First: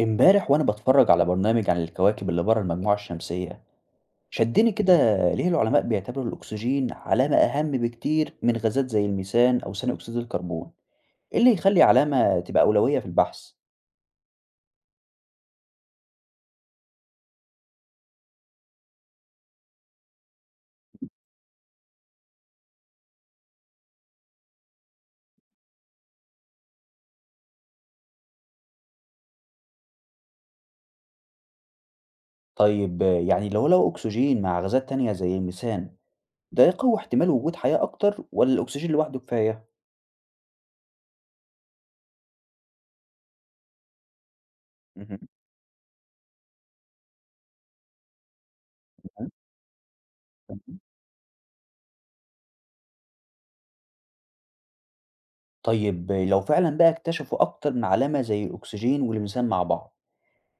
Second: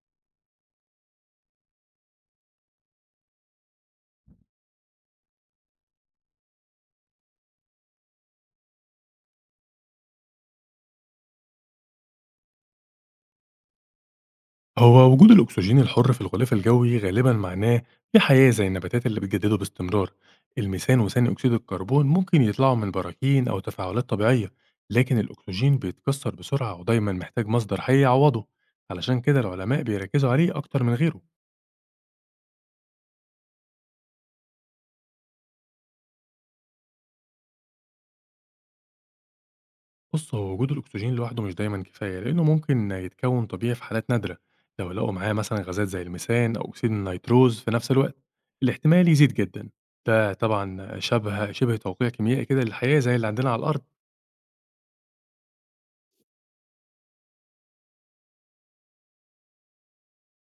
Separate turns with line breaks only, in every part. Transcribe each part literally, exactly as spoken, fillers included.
امبارح وانا بتفرج على برنامج عن الكواكب اللي بره المجموعة الشمسية، شدني كده. ليه العلماء بيعتبروا الأكسجين علامة أهم بكتير من غازات زي الميثان أو ثاني أكسيد الكربون؟ إيه اللي يخلي علامة تبقى أولوية في البحث؟
هو وجود الأكسجين الحر في الغلاف الجوي غالبا معناه في حياة زي النباتات اللي بتجدده باستمرار. الميثان وثاني أكسيد الكربون ممكن يطلعوا من براكين أو تفاعلات طبيعية، لكن الأكسجين بيتكسر بسرعة ودايما محتاج مصدر حي يعوضه. علشان كده العلماء بيركزوا عليه أكتر من غيره.
طيب يعني لو لو أكسجين مع غازات تانية زي الميثان، ده يقوي احتمال وجود حياة أكتر ولا الأكسجين لوحده كفاية؟
بص، هو وجود الأكسجين لوحده مش دايما كفاية لأنه ممكن يتكون طبيعي في حالات نادرة. لو لقوا
مهم.
معاه مثلا غازات زي الميثان أو أكسيد النيتروز في نفس الوقت، الاحتمال
تمام،
يزيد جدا. ده
تمام.
طبعا شبه شبه توقيع كيميائي كده للحياة زي اللي عندنا على الأرض.
طيب لو فعلا بقى اكتشفوا أكتر من علامة زي الأكسجين والميثان مع بعض،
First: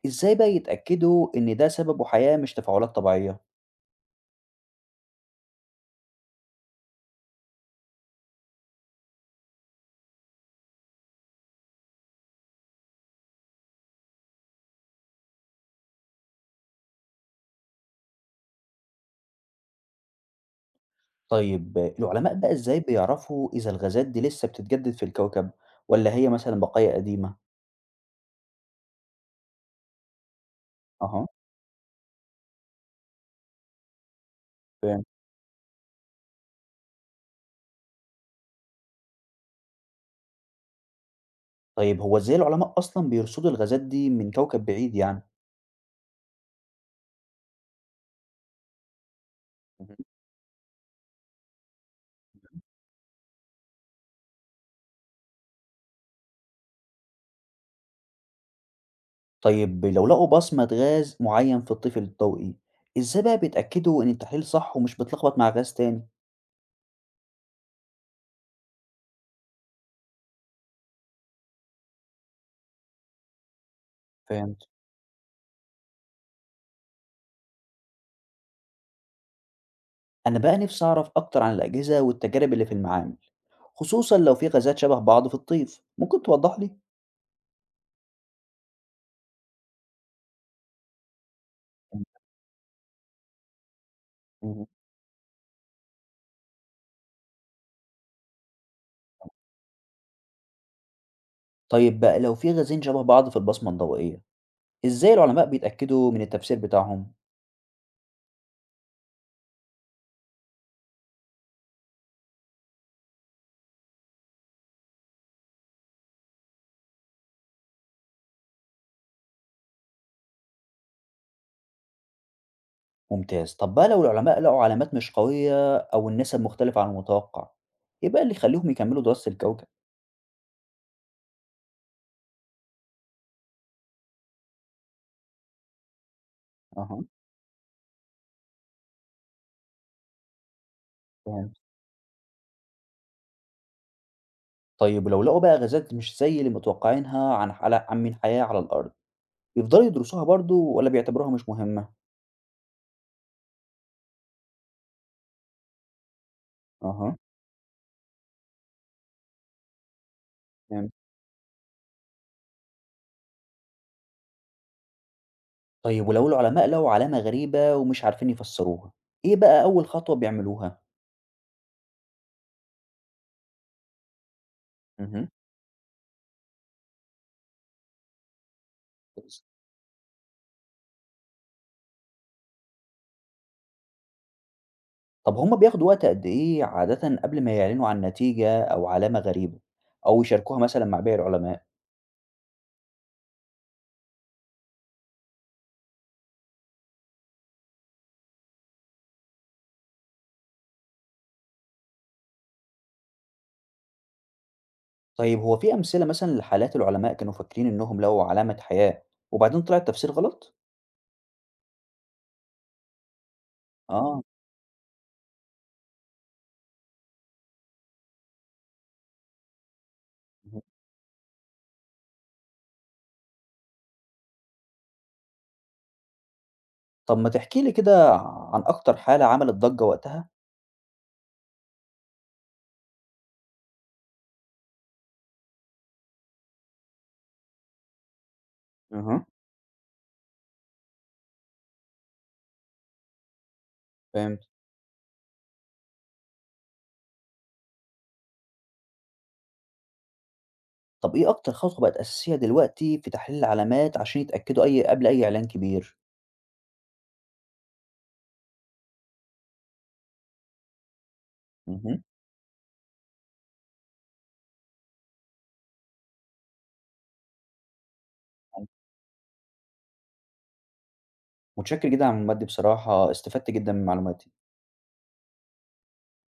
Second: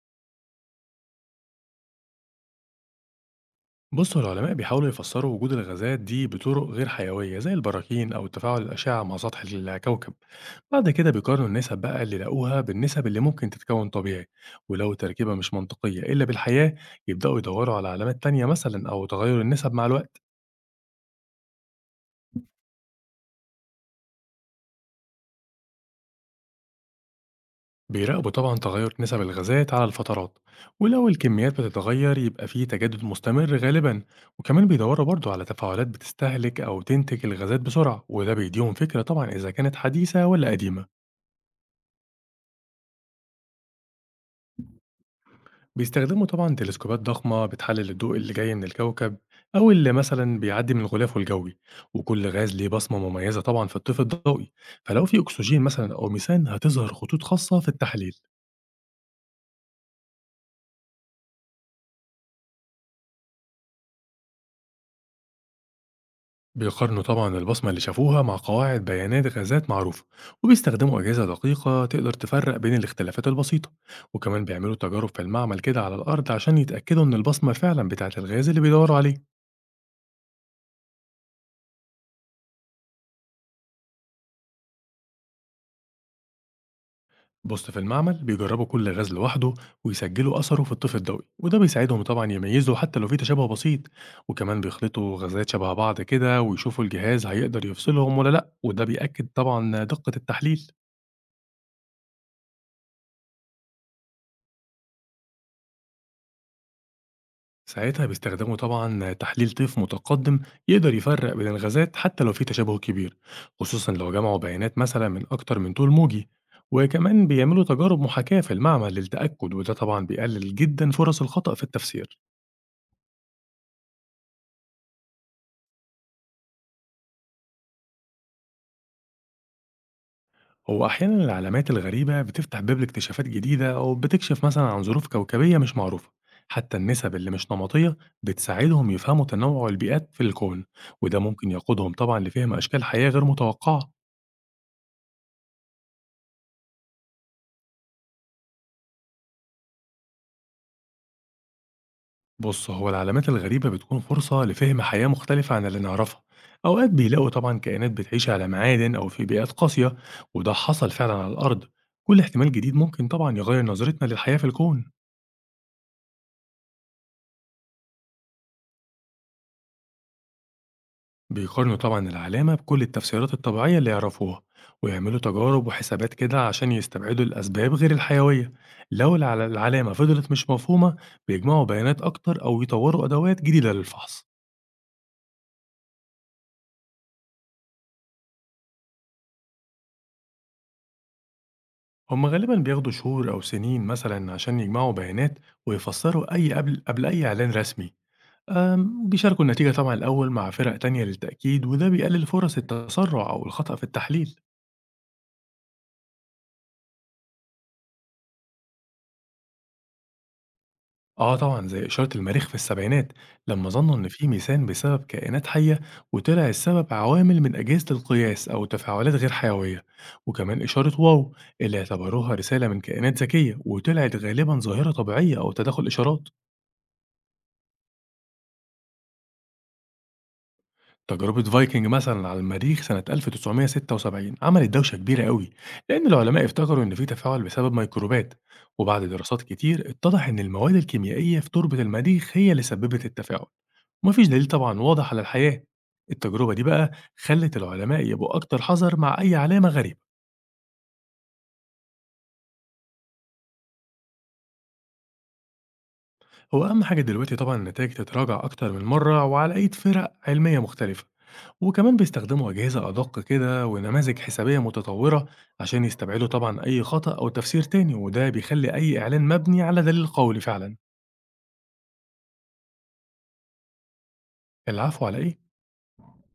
إزاي بقى يتأكدوا إن ده سببه حياة مش تفاعلات طبيعية؟
بص، هو العلماء بيحاولوا يفسروا وجود الغازات دي بطرق غير حيوية زي البراكين أو تفاعل الأشعة مع سطح الكوكب. بعد كده بيقارنوا النسب بقى اللي لقوها بالنسب اللي ممكن تتكون طبيعي، ولو التركيبة مش منطقية إلا بالحياة، يبدأوا يدوروا على علامات تانية مثلا أو تغير النسب مع الوقت.
طيب العلماء بقى إزاي بيعرفوا إذا الغازات دي لسه بتتجدد في الكوكب، ولا هي مثلًا بقايا قديمة؟
بيراقبوا طبعا تغير نسب الغازات على الفترات، ولو
أها.
الكميات بتتغير يبقى فيه تجدد مستمر غالبا. وكمان
فهمت.
بيدوروا برضو على تفاعلات بتستهلك أو تنتج الغازات بسرعة، وده بيديهم فكرة طبعا إذا كانت حديثة ولا قديمة.
طيب هو إزاي العلماء أصلًا بيرصدوا الغازات دي من كوكب بعيد يعني؟
بيستخدموا طبعا تلسكوبات ضخمة بتحلل الضوء اللي جاي من الكوكب، أو اللي
مهم.
مثلا بيعدي من غلافه الجوي. وكل غاز ليه بصمة مميزة طبعا في الطيف الضوئي، فلو في أكسجين مثلا أو ميثان هتظهر خطوط خاصة في التحليل.
طيب لو لقوا بصمة غاز معين في الطفل الضوئي، إزاي بقى بيتأكدوا إن التحليل صح ومش بيتلخبط مع غاز تاني؟
بيقارنوا طبعا البصمة اللي شافوها مع قواعد بيانات غازات معروفة، وبيستخدموا أجهزة دقيقة تقدر تفرق بين الاختلافات البسيطة. وكمان
فهمت.
بيعملوا تجارب في المعمل كده على الأرض عشان يتأكدوا إن البصمة فعلا بتاعت الغاز اللي بيدوروا عليه.
أنا بقى نفسي أعرف أكتر عن الأجهزة والتجارب اللي في المعامل، خصوصًا لو في غازات شبه بعض في الطيف، ممكن توضح لي؟
بص، في المعمل بيجربوا كل غاز لوحده ويسجلوا أثره في الطفل الضوئي، وده بيساعدهم طبعا يميزوا حتى لو في تشابه بسيط. وكمان
مهم.
بيخلطوا غازات شبه بعض كده ويشوفوا الجهاز هيقدر يفصلهم ولا لأ، وده بيأكد طبعا دقة التحليل.
طيب بقى لو في غازين شبه بعض في البصمة الضوئية، إزاي العلماء بيتأكدوا من التفسير بتاعهم؟
ساعتها بيستخدموا طبعا تحليل طيف متقدم يقدر يفرق بين الغازات حتى لو في تشابه كبير، خصوصا لو جمعوا بيانات مثلا من أكتر من طول موجي. وكمان بيعملوا تجارب محاكاة في المعمل للتأكد، وده طبعا بيقلل جدا فرص الخطأ في التفسير.
ممتاز، طب بقى لو العلماء لقوا علامات مش قوية أو النسب مختلفة عن المتوقع، إيه بقى اللي يخليهم يكملوا دراسة الكوكب؟
هو أحيانا العلامات الغريبة بتفتح باب لاكتشافات جديدة أو بتكشف مثلا عن ظروف كوكبية مش معروفة. حتى
أها.
النسب اللي مش نمطية بتساعدهم يفهموا تنوع البيئات في الكون، وده ممكن
فهمت.
يقودهم طبعا لفهم أشكال حياة غير متوقعة.
طيب ولو لقوا بقى غازات مش زي اللي متوقعينها عن على عن من حياة على الأرض، يفضلوا يدرسوها برضو ولا بيعتبروها مش مهمة؟
بص، هو العلامات الغريبة بتكون فرصة لفهم حياة مختلفة عن اللي نعرفها. أوقات
أها.
بيلاقوا طبعا كائنات بتعيش على معادن أو في بيئات قاسية، وده حصل
فهمت.
فعلا على الأرض. كل احتمال جديد ممكن طبعا يغير نظرتنا للحياة في الكون.
طيب ولو العلماء لقوا علامة غريبة ومش عارفين يفسروها، إيه بقى أول خطوة بيعملوها؟
بيقارنوا طبعا العلامة بكل التفسيرات الطبيعية اللي يعرفوها، ويعملوا
أها.
تجارب وحسابات كده عشان يستبعدوا الأسباب غير الحيوية. لو الع- العلامة فضلت مش مفهومة، بيجمعوا بيانات أكتر أو يطوروا أدوات جديدة للفحص.
طب هم بياخدوا وقت قد إيه عادةً قبل ما يعلنوا عن نتيجة أو علامة غريبة، أو يشاركوها مثلًا مع باقي العلماء؟
هما غالبا بياخدوا شهور أو سنين مثلا عشان يجمعوا بيانات ويفسروا أي قبل قبل أي إعلان رسمي. أم، بيشاركوا النتيجة طبعا الأول مع فرق تانية للتأكيد، وده بيقلل فرص التسرع أو الخطأ في التحليل.
طيب هو في أمثلة مثلًا لحالات العلماء كانوا فاكرين إنهم لقوا علامة حياة وبعدين طلع التفسير غلط؟
آه طبعًا، زي إشارة المريخ في السبعينات لمّا ظنّوا إن
آه.
في ميثان بسبب كائنات حية، وطلع السبب عوامل من أجهزة القياس أو تفاعلات غير حيوية،
اهم.
وكمان إشارة واو اللي اعتبروها رسالة من كائنات ذكية، وطلعت غالبًا ظاهرة طبيعية أو تداخل إشارات.
طب ما تحكي لي كده عن أكتر حالة عملت ضجة وقتها؟
تجربة فايكنج مثلًا على المريخ سنة ألف وتسعمائة وستة وسبعين عملت دوشة كبيرة أوي، لأن العلماء افتكروا إن في تفاعل بسبب ميكروبات، وبعد
اها.
دراسات كتير اتضح إن المواد الكيميائية في تربة المريخ هي اللي سببت التفاعل. ومفيش دليل
فهمت.
طبعًا واضح على الحياة. التجربة دي بقى خلّت العلماء يبقوا أكتر حذر مع أي علامة غريبة.
طب إيه أكتر خطوة بقت أساسية دلوقتي في تحليل العلامات عشان يتأكدوا أي قبل أي إعلان كبير؟
هو أهم حاجة دلوقتي طبعًا النتائج تتراجع أكتر من مرة وعلى أيدي فرق علمية مختلفة، وكمان
اهم.
بيستخدموا أجهزة أدق كده ونماذج حسابية متطورة عشان يستبعدوا طبعًا أي خطأ أو تفسير تاني، وده بيخلي أي إعلان مبني على دليل قولي فعلًا.
متشكر جدًا على المعلومات دي بصراحة، استفدت جدًا من معلوماتك.
العفو على إيه؟